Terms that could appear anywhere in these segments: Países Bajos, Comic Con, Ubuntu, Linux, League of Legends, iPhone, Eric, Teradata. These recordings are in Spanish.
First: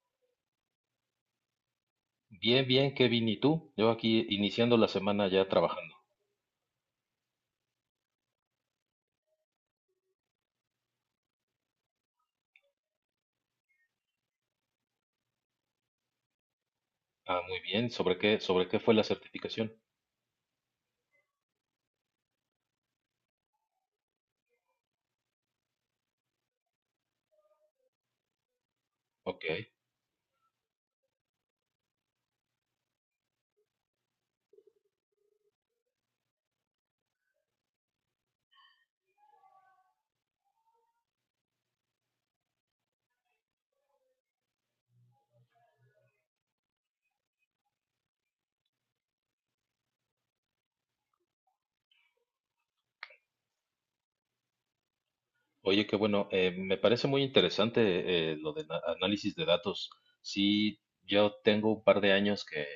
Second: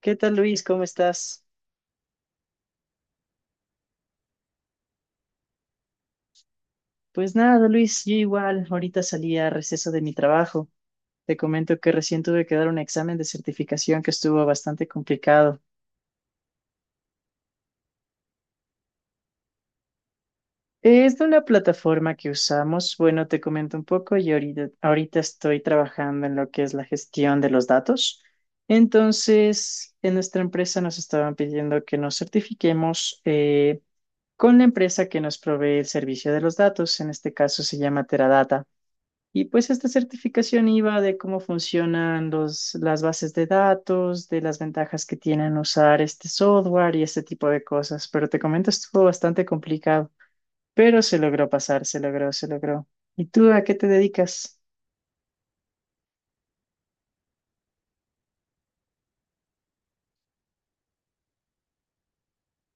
¿Qué tal, Luis? ¿Cómo estás? Bien, bien, Kevin, ¿y tú? Yo aquí iniciando la semana ya trabajando. Pues nada, Luis, yo igual. Ahorita salí a receso de mi trabajo. Te comento que recién tuve que dar un examen de certificación que estuvo bastante complicado. Ah, muy bien. Sobre qué fue la certificación? Es de una plataforma que usamos. Bueno, te comento un poco y ahorita estoy trabajando en lo que es la gestión de los datos. Ok. Entonces, en nuestra empresa nos estaban pidiendo que nos certifiquemos con la empresa que nos provee el servicio de los datos. En este caso se llama Teradata. Y pues esta certificación iba de cómo funcionan las bases de datos, de las ventajas que tienen usar este software y este tipo de cosas. Pero te comento, estuvo bastante complicado, pero se logró pasar, se logró, se logró. ¿Y tú a qué te dedicas? Oye, qué bueno. Me parece muy interesante lo de análisis de datos. Sí, yo tengo un par de años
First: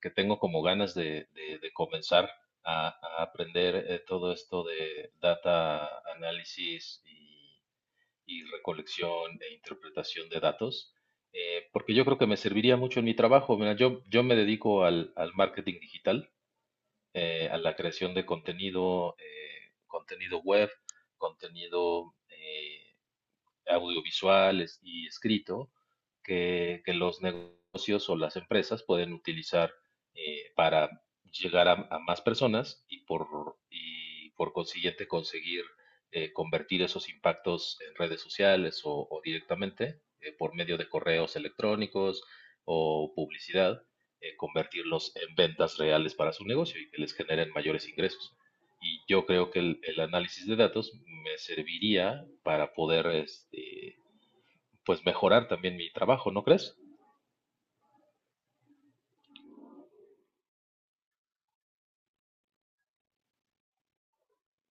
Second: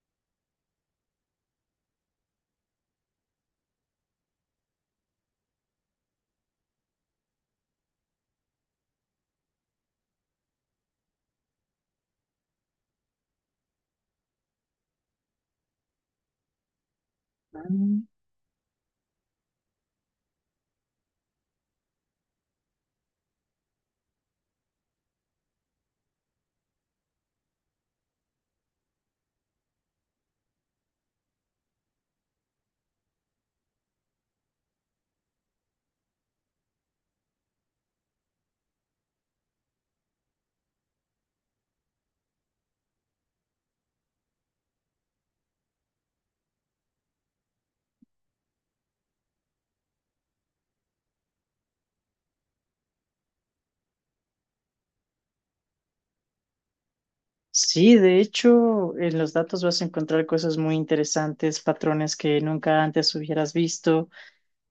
que tengo como ganas de comenzar a, a aprender todo esto de data análisis y recolección e interpretación de datos, porque yo creo que me serviría mucho en mi trabajo. Mira, yo me dedico al marketing digital, a la Mm. creación de contenido, contenido web, contenido audiovisuales y escrito que los negocios o las empresas pueden utilizar para llegar a más personas y por consiguiente conseguir convertir esos impactos en redes sociales o directamente por medio de correos electrónicos o publicidad, convertirlos en ventas reales para su negocio y que les generen mayores ingresos. Y yo creo que el análisis de datos me serviría para poder, este, pues, mejorar también mi trabajo, ¿no crees? Sí, de hecho, en los datos vas a encontrar cosas muy interesantes, patrones que nunca antes hubieras visto.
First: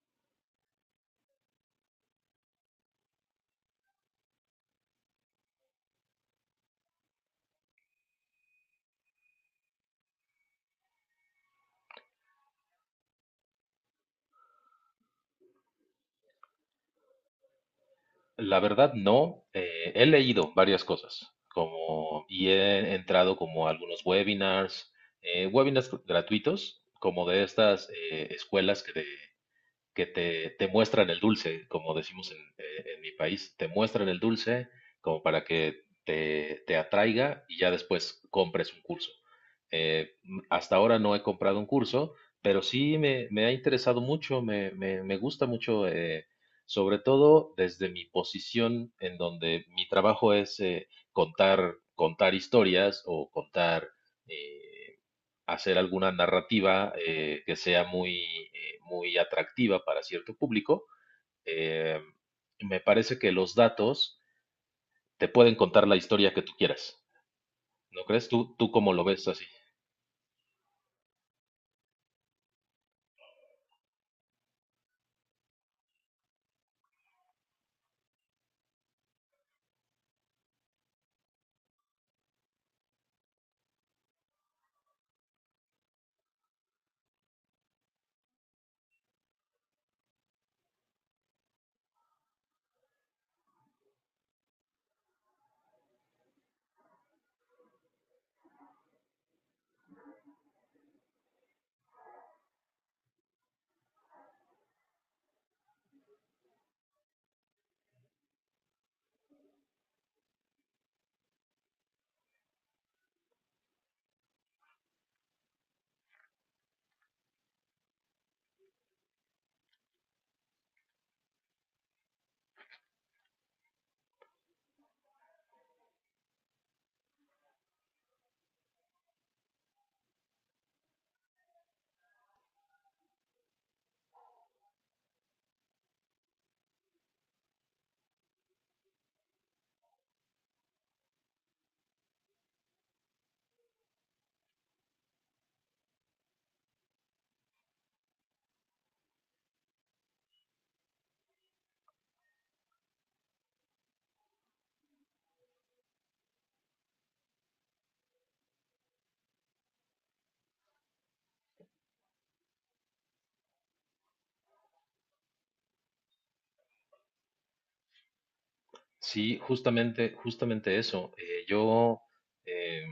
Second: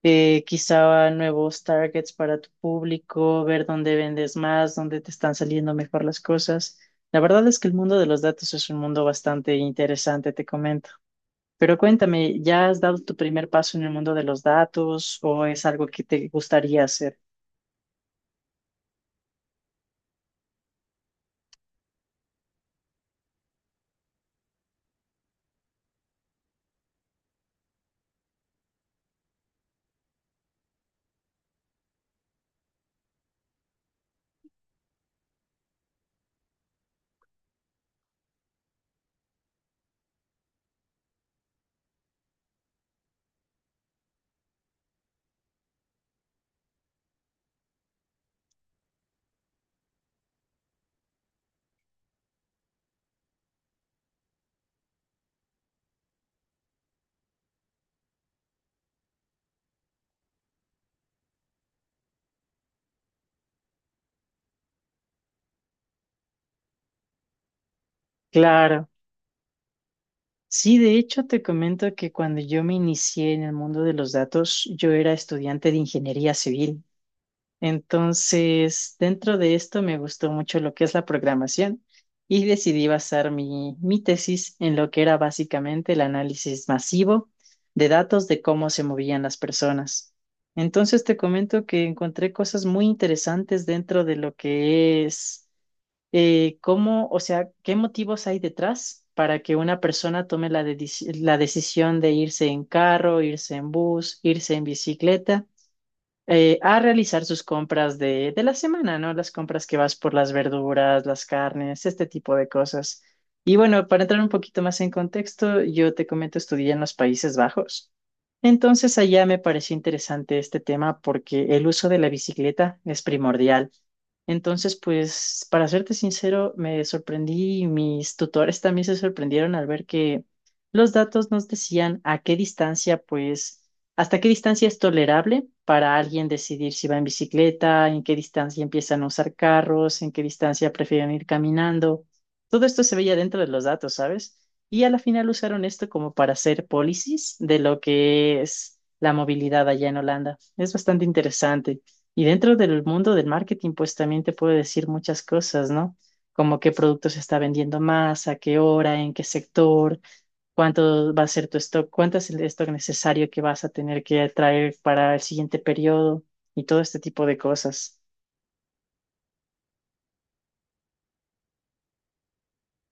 Quizá nuevos targets para tu público, ver dónde vendes más, dónde te están saliendo mejor las cosas. La verdad es que el mundo de los datos es un mundo bastante interesante, te comento. Pero cuéntame, ¿ya has dado tu primer paso en el mundo de los datos o es algo que te gustaría hacer? La verdad, no. He leído varias cosas, como, y he entrado como a algunos webinars, webinars gratuitos, como de estas escuelas que te muestran el dulce, como decimos en mi país, te muestran el dulce como para que te atraiga y ya después compres un curso. Hasta ahora no he comprado un curso, pero sí me ha interesado mucho, me gusta mucho, sobre todo desde mi posición en donde mi trabajo es contar, contar historias o contar... eh, Hacer alguna narrativa que sea muy, muy atractiva para cierto público, eh, me parece que los datos te pueden contar la historia que tú quieras. ¿No crees? ¿Tú, Claro. cómo lo ves así? Sí, de hecho te comento que cuando yo me inicié en el mundo de los datos, yo era estudiante de ingeniería civil. Entonces, dentro de esto me gustó mucho lo que es la programación y decidí basar mi tesis en lo que era básicamente el análisis masivo de datos de cómo se movían las personas. Entonces, te comento que encontré cosas muy interesantes dentro de lo que es cómo, o sea, qué motivos hay detrás para que una persona tome la decisión de irse en carro, irse en bus, irse en bicicleta a realizar sus compras de la semana, ¿no? Las compras que vas por las verduras, las carnes, este tipo de cosas. Y bueno, para entrar un poquito más en contexto, yo te comento, estudié en los Países Bajos. Entonces allá me pareció interesante este tema porque el uso de la bicicleta es primordial. Entonces, pues, para serte sincero, me sorprendí y mis tutores también se sorprendieron al ver que los datos nos decían a qué distancia, pues, ¿hasta qué distancia es tolerable para alguien decidir si va en bicicleta, en qué distancia empiezan a usar carros, en qué distancia prefieren ir caminando? Todo esto se veía dentro de los datos, ¿sabes? Y a la final usaron esto como para hacer policies de lo que es la movilidad allá en Holanda. Es bastante interesante. Y dentro del mundo del marketing, pues también te puede decir muchas cosas, ¿no? Como qué producto se está vendiendo más, a qué hora, en qué sector, cuánto va a ser tu stock, cuánto es el stock necesario que vas a tener que traer para el siguiente periodo y todo este tipo de cosas. Sí, justamente, justamente eso. Yo eh,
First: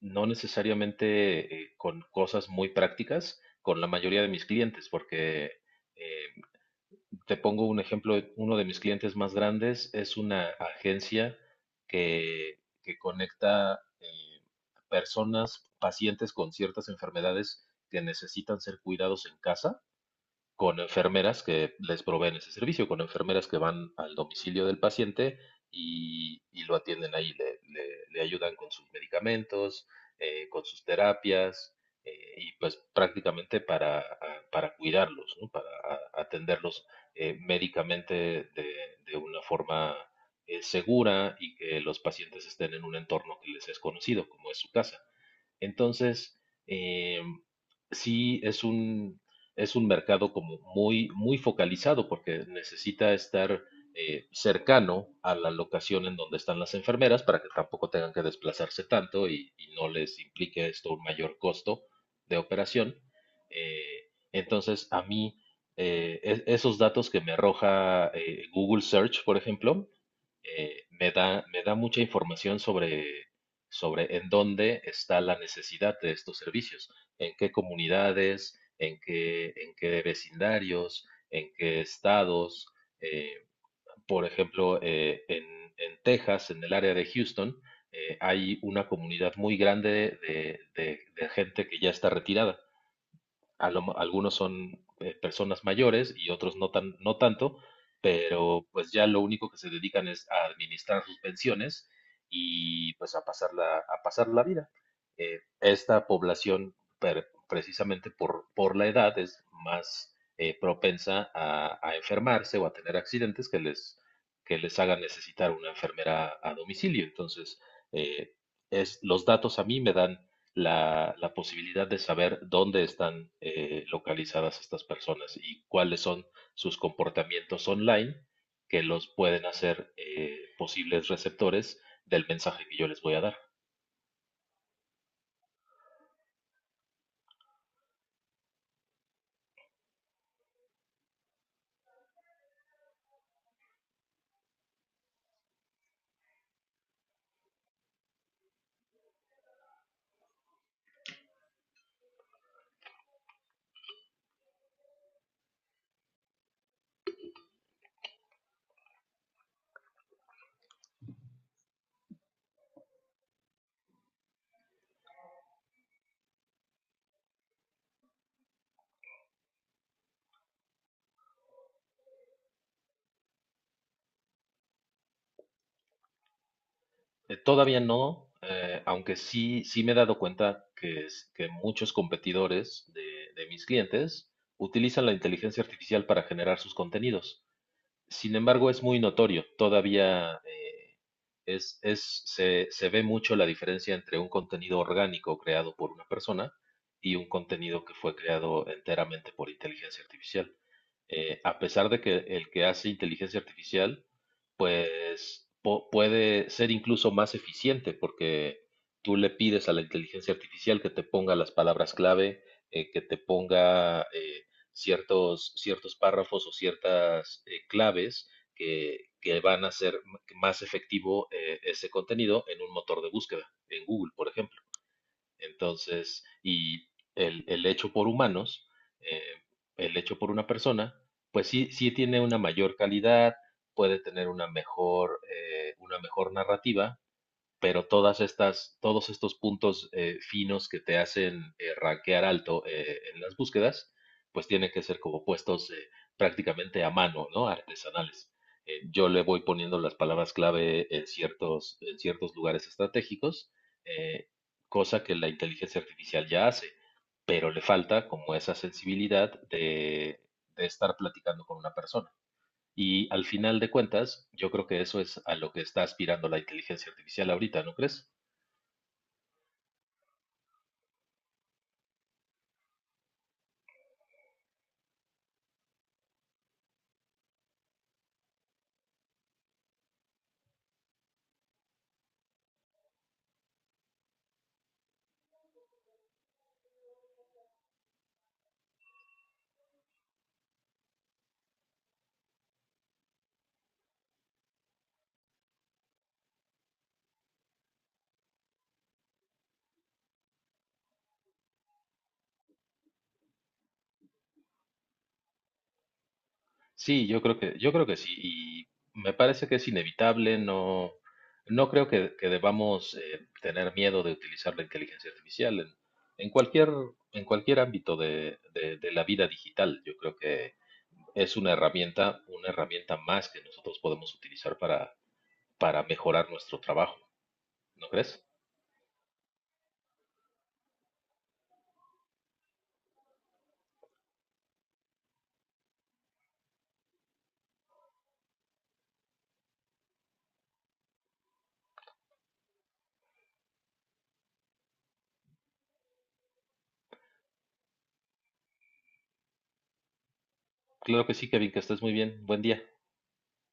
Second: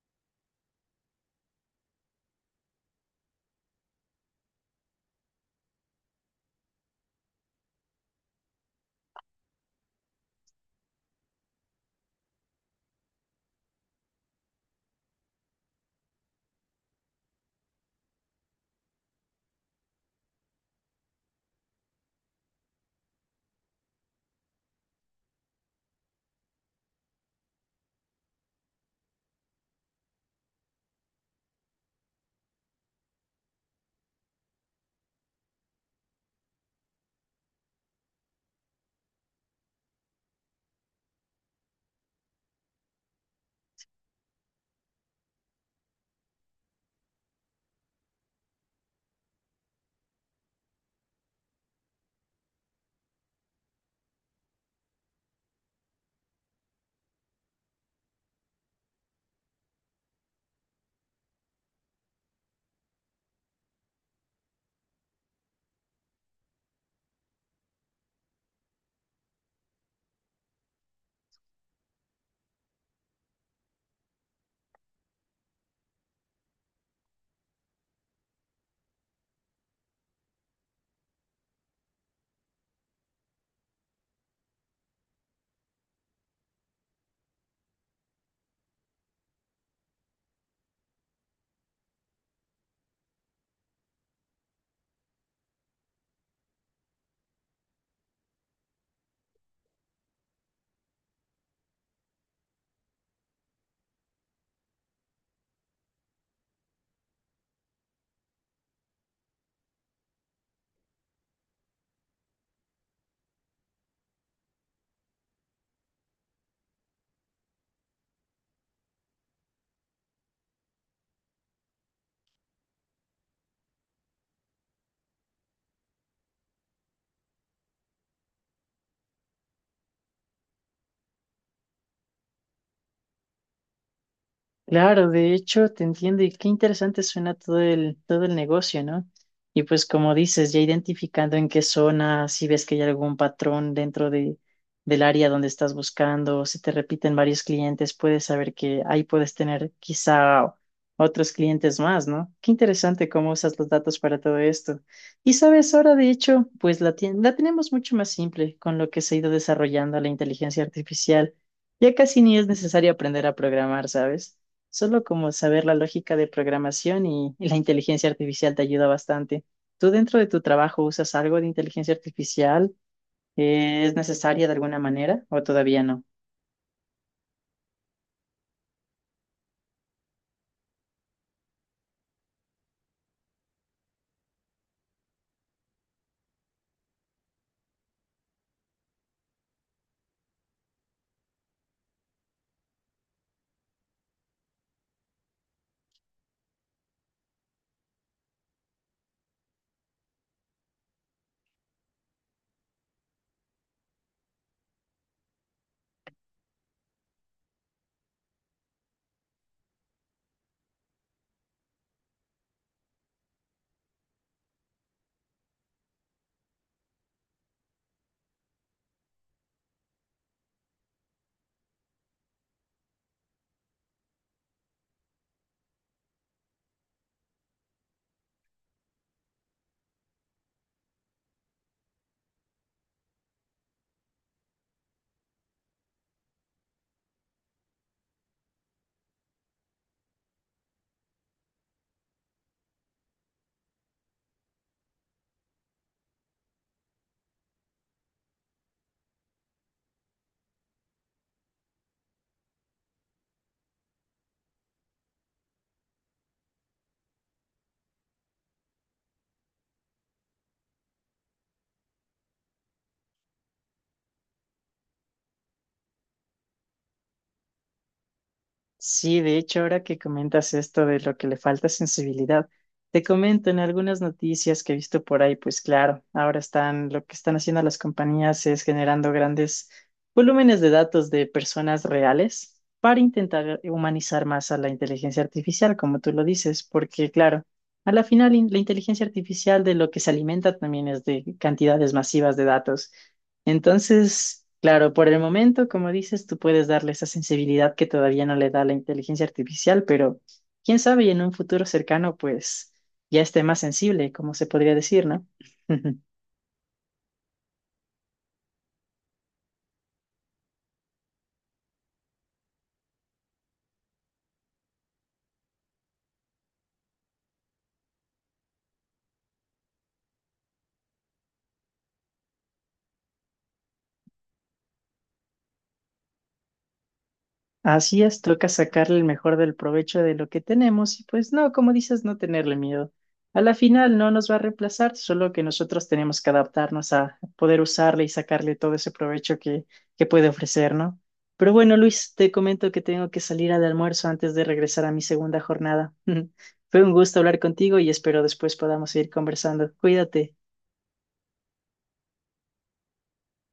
no necesariamente con cosas muy prácticas con la mayoría de mis clientes, porque eh, te pongo un ejemplo, uno de mis clientes más grandes es una agencia que conecta eh, personas, pacientes con ciertas enfermedades que necesitan ser cuidados en casa con enfermeras que les proveen ese servicio, con enfermeras que van al domicilio del paciente y lo atienden ahí, le ayudan con sus medicamentos, con sus terapias, y pues prácticamente para cuidarlos, ¿no? Para atenderlos médicamente de, de una forma segura y que los pacientes estén en un entorno que les es conocido, como es su casa. Entonces, eh, sí es es un mercado como muy, muy focalizado porque necesita estar cercano a la locación en donde están las enfermeras para que tampoco tengan que desplazarse tanto y no les implique esto un mayor costo de operación. Entonces, a mí, esos datos que me arroja Google Search, por ejemplo, me da mucha información sobre, sobre en dónde está la necesidad de estos servicios, en qué comunidades, en qué vecindarios, en qué estados. eh, por ejemplo, en Texas, en el área de Houston, hay una comunidad muy grande de, de gente que ya está retirada algunos son personas mayores y otros no tan, no tanto, pero pues ya lo único que se dedican es a administrar sus pensiones y pues a pasar a pasar la vida. Esta población, precisamente por la edad, es más propensa a enfermarse o a tener accidentes que les hagan necesitar una enfermera a domicilio. Entonces, eh, los datos a mí me dan la posibilidad de saber dónde están localizadas estas personas y cuáles son sus comportamientos online que los pueden hacer posibles receptores del mensaje que yo les voy a dar. Claro, de hecho, te entiendo y qué interesante suena todo el negocio, ¿no? Y pues como dices, ya identificando en qué zona, si ves que hay algún patrón del área donde estás buscando, si te repiten varios clientes, puedes saber que ahí puedes tener quizá otros clientes más, ¿no? Qué interesante cómo usas los datos para todo esto. Y sabes, ahora de hecho, pues la tenemos mucho más simple con lo que se ha ido desarrollando la inteligencia artificial. Ya casi ni es necesario aprender a programar, ¿sabes? Solo como saber la lógica de programación y la inteligencia artificial te ayuda bastante. ¿Tú dentro de tu trabajo usas algo de inteligencia artificial? ¿Es necesaria de alguna manera o todavía no? Todavía no, aunque sí, sí me he dado cuenta que muchos competidores de mis clientes utilizan la inteligencia artificial para generar sus contenidos. Sin embargo, es muy notorio. Todavía se ve mucho la diferencia entre un contenido orgánico creado por una persona y un contenido que fue creado enteramente por inteligencia artificial a pesar de que el que hace inteligencia artificial, pues puede ser incluso más eficiente porque tú le pides a la inteligencia artificial que te ponga las palabras clave, que te ponga ciertos, ciertos párrafos o ciertas claves que van a hacer más efectivo ese contenido en un motor de búsqueda, en Google, por ejemplo. Entonces, y el hecho por humanos, eh, el hecho por una persona, pues sí, sí tiene una mayor calidad, puede tener una mejor narrativa, pero todos estos puntos finos que te hacen rankear alto en las búsquedas, pues tienen que ser como puestos prácticamente a mano, ¿no? Artesanales. Yo le voy poniendo las palabras clave en ciertos lugares estratégicos, eh, cosa que la inteligencia artificial ya hace, pero le falta como esa sensibilidad de estar platicando con una persona. Y al final de cuentas, yo creo que eso es a lo que está aspirando la inteligencia artificial ahorita, ¿no crees? Sí, de hecho, ahora que comentas esto de lo que le falta sensibilidad, te comento en algunas noticias que he visto por ahí, pues claro, ahora están, lo que están haciendo las compañías es generando grandes volúmenes de datos de personas reales para intentar humanizar más a la inteligencia artificial, como tú lo dices, porque claro, a la final la inteligencia artificial de lo que se alimenta también es de cantidades masivas de datos. Entonces, claro, por el momento, como dices, tú puedes darle esa sensibilidad que todavía no le da la inteligencia artificial, pero quién sabe, y en un futuro cercano, pues ya esté más sensible, como se podría decir, ¿no? Sí, yo creo que sí, y me parece que es inevitable, no, no creo que debamos tener miedo de utilizar la inteligencia artificial en cualquier, en cualquier ámbito de la vida digital. Yo creo que es una herramienta más que nosotros podemos utilizar para mejorar nuestro trabajo, ¿no Así es, crees? toca sacarle el mejor del provecho de lo que tenemos y pues no, como dices, no tenerle miedo. A la final no nos va a reemplazar, solo que nosotros tenemos que adaptarnos a poder usarle y sacarle todo ese provecho que puede ofrecer, ¿no? Pero bueno, Luis, te comento que tengo que salir al almuerzo antes de regresar a mi segunda jornada. Fue un gusto hablar contigo y espero después podamos seguir conversando. Cuídate. Claro que sí, Kevin, que estés muy bien. Buen día.